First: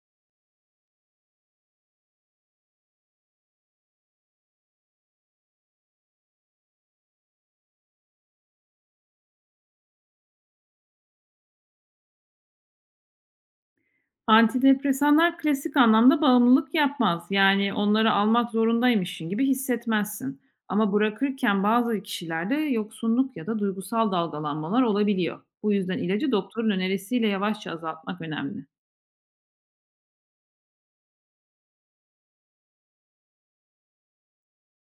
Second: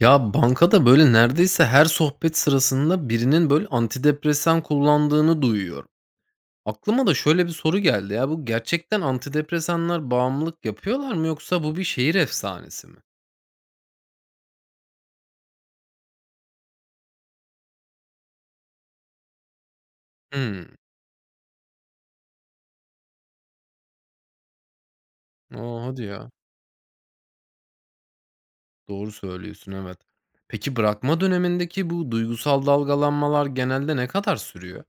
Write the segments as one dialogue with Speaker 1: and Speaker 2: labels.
Speaker 1: Ya, bankada, böyle, neredeyse her sohbet sırasında birinin, böyle, antidepresan kullandığını duyuyorum. Aklıma da şöyle bir soru geldi ya, bu gerçekten antidepresanlar bağımlılık yapıyorlar mı yoksa bu bir şehir efsanesi mi?
Speaker 2: Antidepresanlar klasik anlamda bağımlılık yapmaz. Yani onları almak zorundaymışsın gibi hissetmezsin.
Speaker 1: Hımm.
Speaker 2: Ama bırakırken bazı kişilerde yoksunluk ya da duygusal dalgalanmalar olabiliyor.
Speaker 1: A,
Speaker 2: Bu yüzden
Speaker 1: hadi ya.
Speaker 2: ilacı doktorun önerisiyle yavaşça azaltmak önemli.
Speaker 1: Doğru söylüyorsun, evet. Peki bırakma dönemindeki bu duygusal dalgalanmalar genelde ne kadar sürüyor?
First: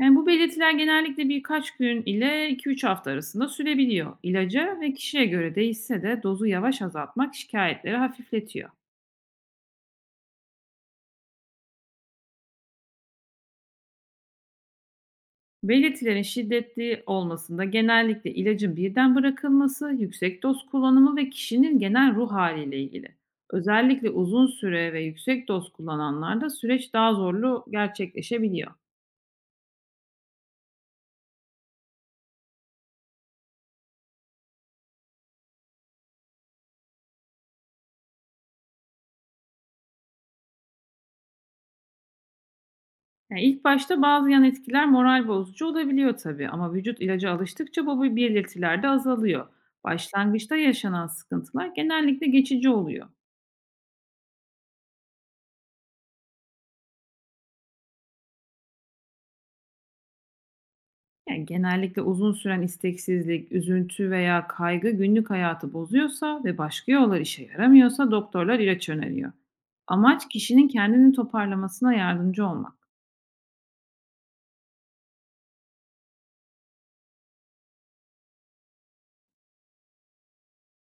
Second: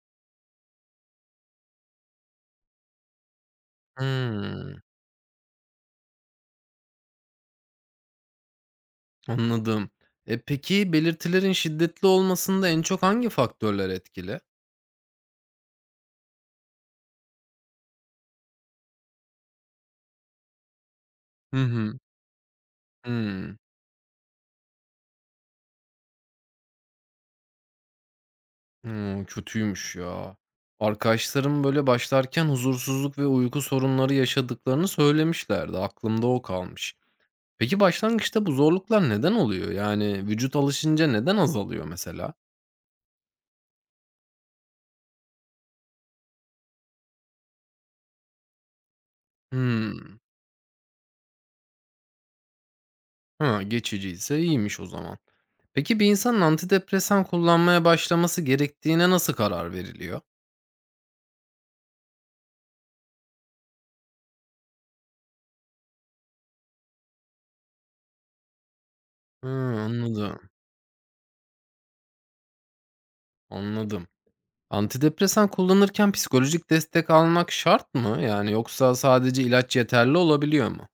Speaker 2: Yani bu belirtiler genellikle birkaç gün ile iki üç hafta arasında sürebiliyor.
Speaker 1: Hımm.
Speaker 2: İlaca ve kişiye göre değişse de dozu yavaş azaltmak şikayetleri hafifletiyor.
Speaker 1: Anladım. Peki belirtilerin şiddetli olmasında en çok hangi faktörler etkili?
Speaker 2: Belirtilerin şiddetli olmasında genellikle ilacın birden bırakılması, yüksek doz kullanımı ve
Speaker 1: Hı
Speaker 2: kişinin
Speaker 1: hı.
Speaker 2: genel ruh haliyle ilgili.
Speaker 1: Hımm.
Speaker 2: Özellikle uzun süre ve yüksek doz kullananlarda süreç daha zorlu gerçekleşebiliyor.
Speaker 1: Hımm, kötüymüş ya. Arkadaşlarım böyle başlarken huzursuzluk ve uyku sorunları yaşadıklarını söylemişlerdi. Aklımda o kalmış. Peki başlangıçta bu zorluklar neden oluyor? Yani vücut alışınca neden azalıyor mesela?
Speaker 2: Yani ilk başta bazı yan etkiler moral bozucu olabiliyor tabii ama vücut ilaca alıştıkça bu belirtiler de azalıyor.
Speaker 1: Hımm.
Speaker 2: Başlangıçta yaşanan sıkıntılar genellikle geçici oluyor.
Speaker 1: Ha, geçiciyse iyiymiş o zaman. Peki bir insanın antidepresan kullanmaya başlaması gerektiğine nasıl karar veriliyor?
Speaker 2: Ya, genellikle uzun süren isteksizlik, üzüntü veya kaygı günlük hayatı bozuyorsa ve başka yollar işe yaramıyorsa doktorlar ilaç öneriyor.
Speaker 1: Hıı,
Speaker 2: Amaç
Speaker 1: anladım,
Speaker 2: kişinin kendini toparlamasına yardımcı olmak.
Speaker 1: anladım. Antidepresan kullanırken psikolojik destek almak şart mı? Yani yoksa sadece ilaç yeterli olabiliyor mu?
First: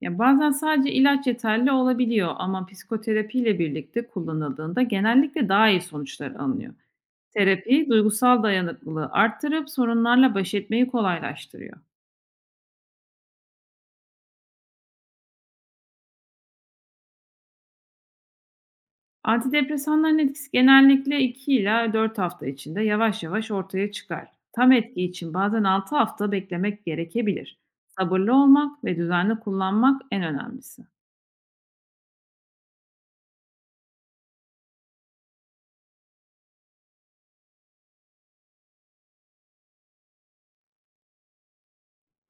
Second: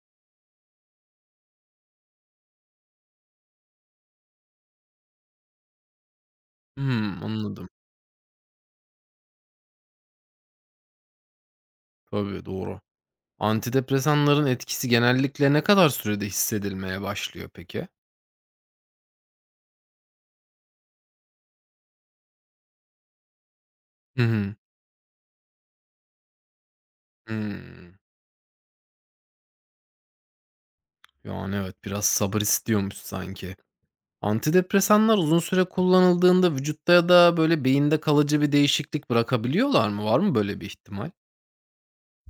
Speaker 2: Ya, bazen sadece ilaç yeterli olabiliyor ama psikoterapiyle birlikte kullanıldığında genellikle daha iyi sonuçlar alınıyor.
Speaker 1: Hımm, anladım.
Speaker 2: Terapi duygusal dayanıklılığı arttırıp sorunlarla baş etmeyi kolaylaştırıyor.
Speaker 1: Tabii, doğru. Antidepresanların etkisi genellikle ne kadar sürede hissedilmeye başlıyor peki?
Speaker 2: Antidepresanların etkisi genellikle 2 ila 4 hafta içinde yavaş yavaş ortaya
Speaker 1: Hı
Speaker 2: çıkar.
Speaker 1: hı.
Speaker 2: Tam etki için bazen 6 hafta beklemek gerekebilir.
Speaker 1: Hımm.
Speaker 2: Sabırlı olmak ve düzenli kullanmak en önemlisi.
Speaker 1: Yani, evet, biraz sabır istiyormuş sanki. Antidepresanlar uzun süre kullanıldığında vücutta ya da, böyle, beyinde kalıcı bir değişiklik bırakabiliyorlar mı? Var mı böyle bir ihtimal?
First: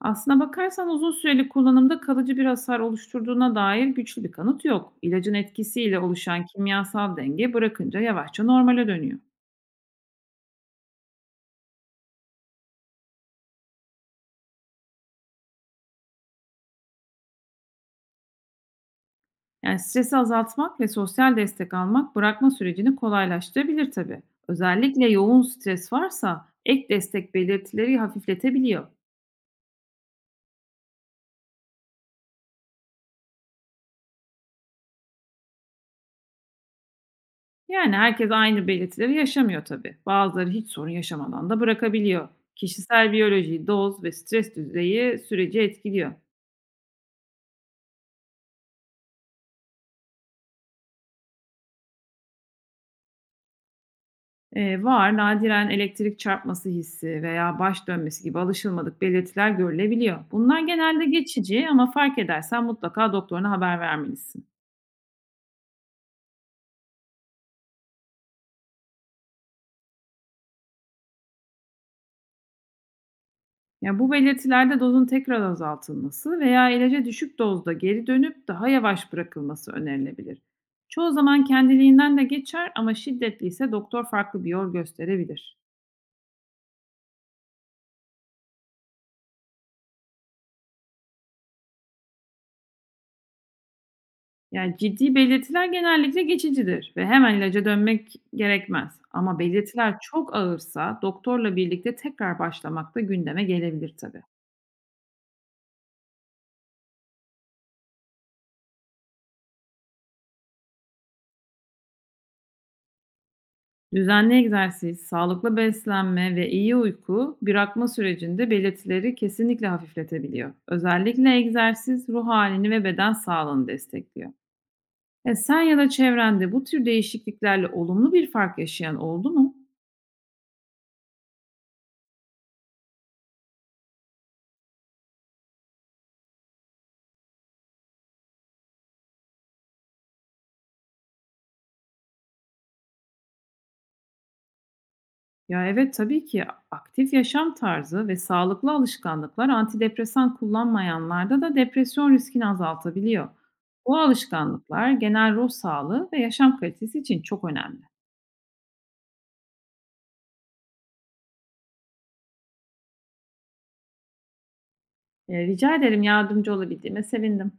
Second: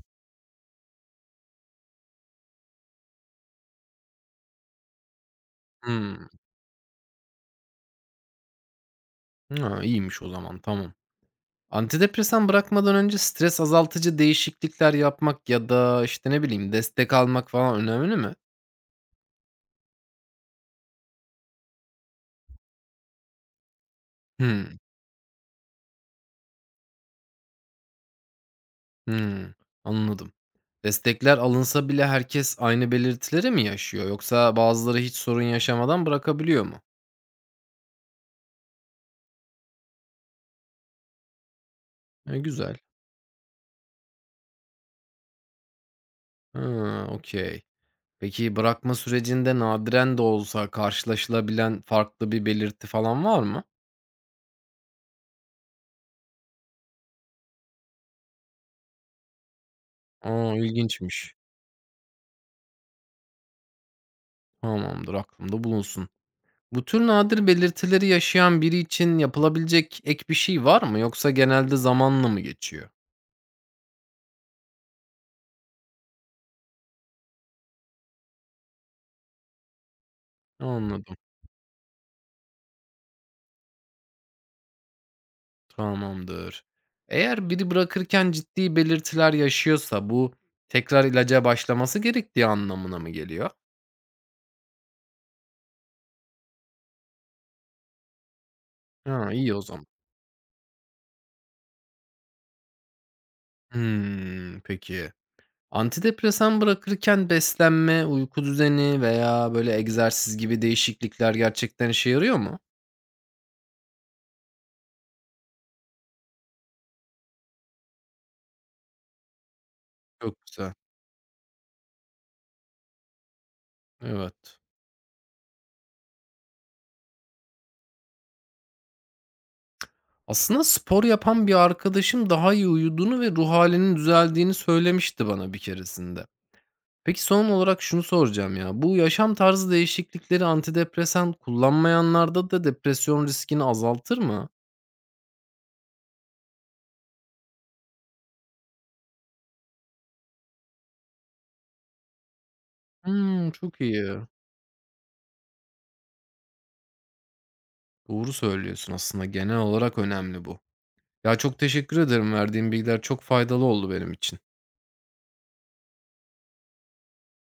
Speaker 2: Aslına bakarsan uzun süreli kullanımda kalıcı bir hasar oluşturduğuna dair güçlü bir kanıt yok. İlacın etkisiyle
Speaker 1: Hımm.
Speaker 2: oluşan kimyasal denge bırakınca yavaşça normale dönüyor.
Speaker 1: Ha, iyiymiş o zaman, tamam. Antidepresan bırakmadan önce stres azaltıcı değişiklikler yapmak ya da, işte, ne bileyim, destek almak falan önemli mi?
Speaker 2: Yani stresi azaltmak ve sosyal destek almak bırakma sürecini kolaylaştırabilir tabii.
Speaker 1: Hımm.
Speaker 2: Özellikle yoğun stres varsa ek destek belirtileri hafifletebiliyor.
Speaker 1: Hımm. Anladım. Destekler alınsa bile herkes aynı belirtileri mi yaşıyor yoksa bazıları hiç sorun yaşamadan bırakabiliyor mu?
Speaker 2: Yani herkes aynı belirtileri yaşamıyor tabii. Bazıları hiç sorun yaşamadan da bırakabiliyor.
Speaker 1: E, güzel.
Speaker 2: Kişisel biyoloji, doz ve stres düzeyi süreci etkiliyor.
Speaker 1: Ha, okey. Peki bırakma sürecinde nadiren de olsa karşılaşılabilen farklı bir belirti falan var mı?
Speaker 2: Var, nadiren elektrik çarpması hissi veya baş dönmesi gibi alışılmadık belirtiler görülebiliyor.
Speaker 1: Aa,
Speaker 2: Bunlar genelde
Speaker 1: ilginçmiş.
Speaker 2: geçici ama fark edersen mutlaka doktoruna haber vermelisin.
Speaker 1: Tamamdır, aklımda bulunsun. Bu tür nadir belirtileri yaşayan biri için yapılabilecek ek bir şey var mı yoksa genelde zamanla mı geçiyor?
Speaker 2: Yani bu belirtilerde dozun tekrar azaltılması veya ilaca düşük dozda geri dönüp daha yavaş bırakılması önerilebilir. Çoğu
Speaker 1: Anladım.
Speaker 2: zaman kendiliğinden de geçer ama şiddetliyse doktor farklı bir yol gösterebilir.
Speaker 1: Tamamdır. Eğer biri bırakırken ciddi belirtiler yaşıyorsa bu tekrar ilaca başlaması gerektiği anlamına mı geliyor?
Speaker 2: Yani ciddi belirtiler genellikle geçicidir ve hemen ilaca dönmek gerekmez.
Speaker 1: Ha,
Speaker 2: Ama
Speaker 1: iyi o zaman.
Speaker 2: belirtiler çok ağırsa doktorla birlikte tekrar başlamak da gündeme gelebilir tabii.
Speaker 1: Hımm, peki. Antidepresan bırakırken beslenme, uyku düzeni veya böyle egzersiz gibi değişiklikler gerçekten işe yarıyor mu?
Speaker 2: Düzenli egzersiz, sağlıklı beslenme ve iyi uyku bırakma sürecinde belirtileri kesinlikle
Speaker 1: Çok
Speaker 2: hafifletebiliyor.
Speaker 1: güzel.
Speaker 2: Özellikle egzersiz ruh halini ve beden sağlığını destekliyor.
Speaker 1: Evet.
Speaker 2: E, sen ya da çevrende bu tür değişikliklerle olumlu bir fark yaşayan oldu mu?
Speaker 1: Aslında spor yapan bir arkadaşım daha iyi uyuduğunu ve ruh halinin düzeldiğini söylemişti bana bir keresinde. Peki son olarak şunu soracağım ya. Bu yaşam tarzı değişiklikleri antidepresan kullanmayanlarda da depresyon riskini azaltır mı?
Speaker 2: Ya, evet, tabii ki aktif yaşam tarzı ve sağlıklı alışkanlıklar antidepresan kullanmayanlarda da depresyon riskini azaltabiliyor.
Speaker 1: Hımm, çok
Speaker 2: Bu
Speaker 1: iyi.
Speaker 2: alışkanlıklar genel ruh sağlığı ve yaşam kalitesi için çok önemli.
Speaker 1: Doğru söylüyorsun aslında genel olarak önemli bu. Ya, çok teşekkür ederim. Verdiğin bilgiler çok faydalı oldu benim için.
Speaker 2: Rica ederim. Yardımcı olabildiğime sevindim.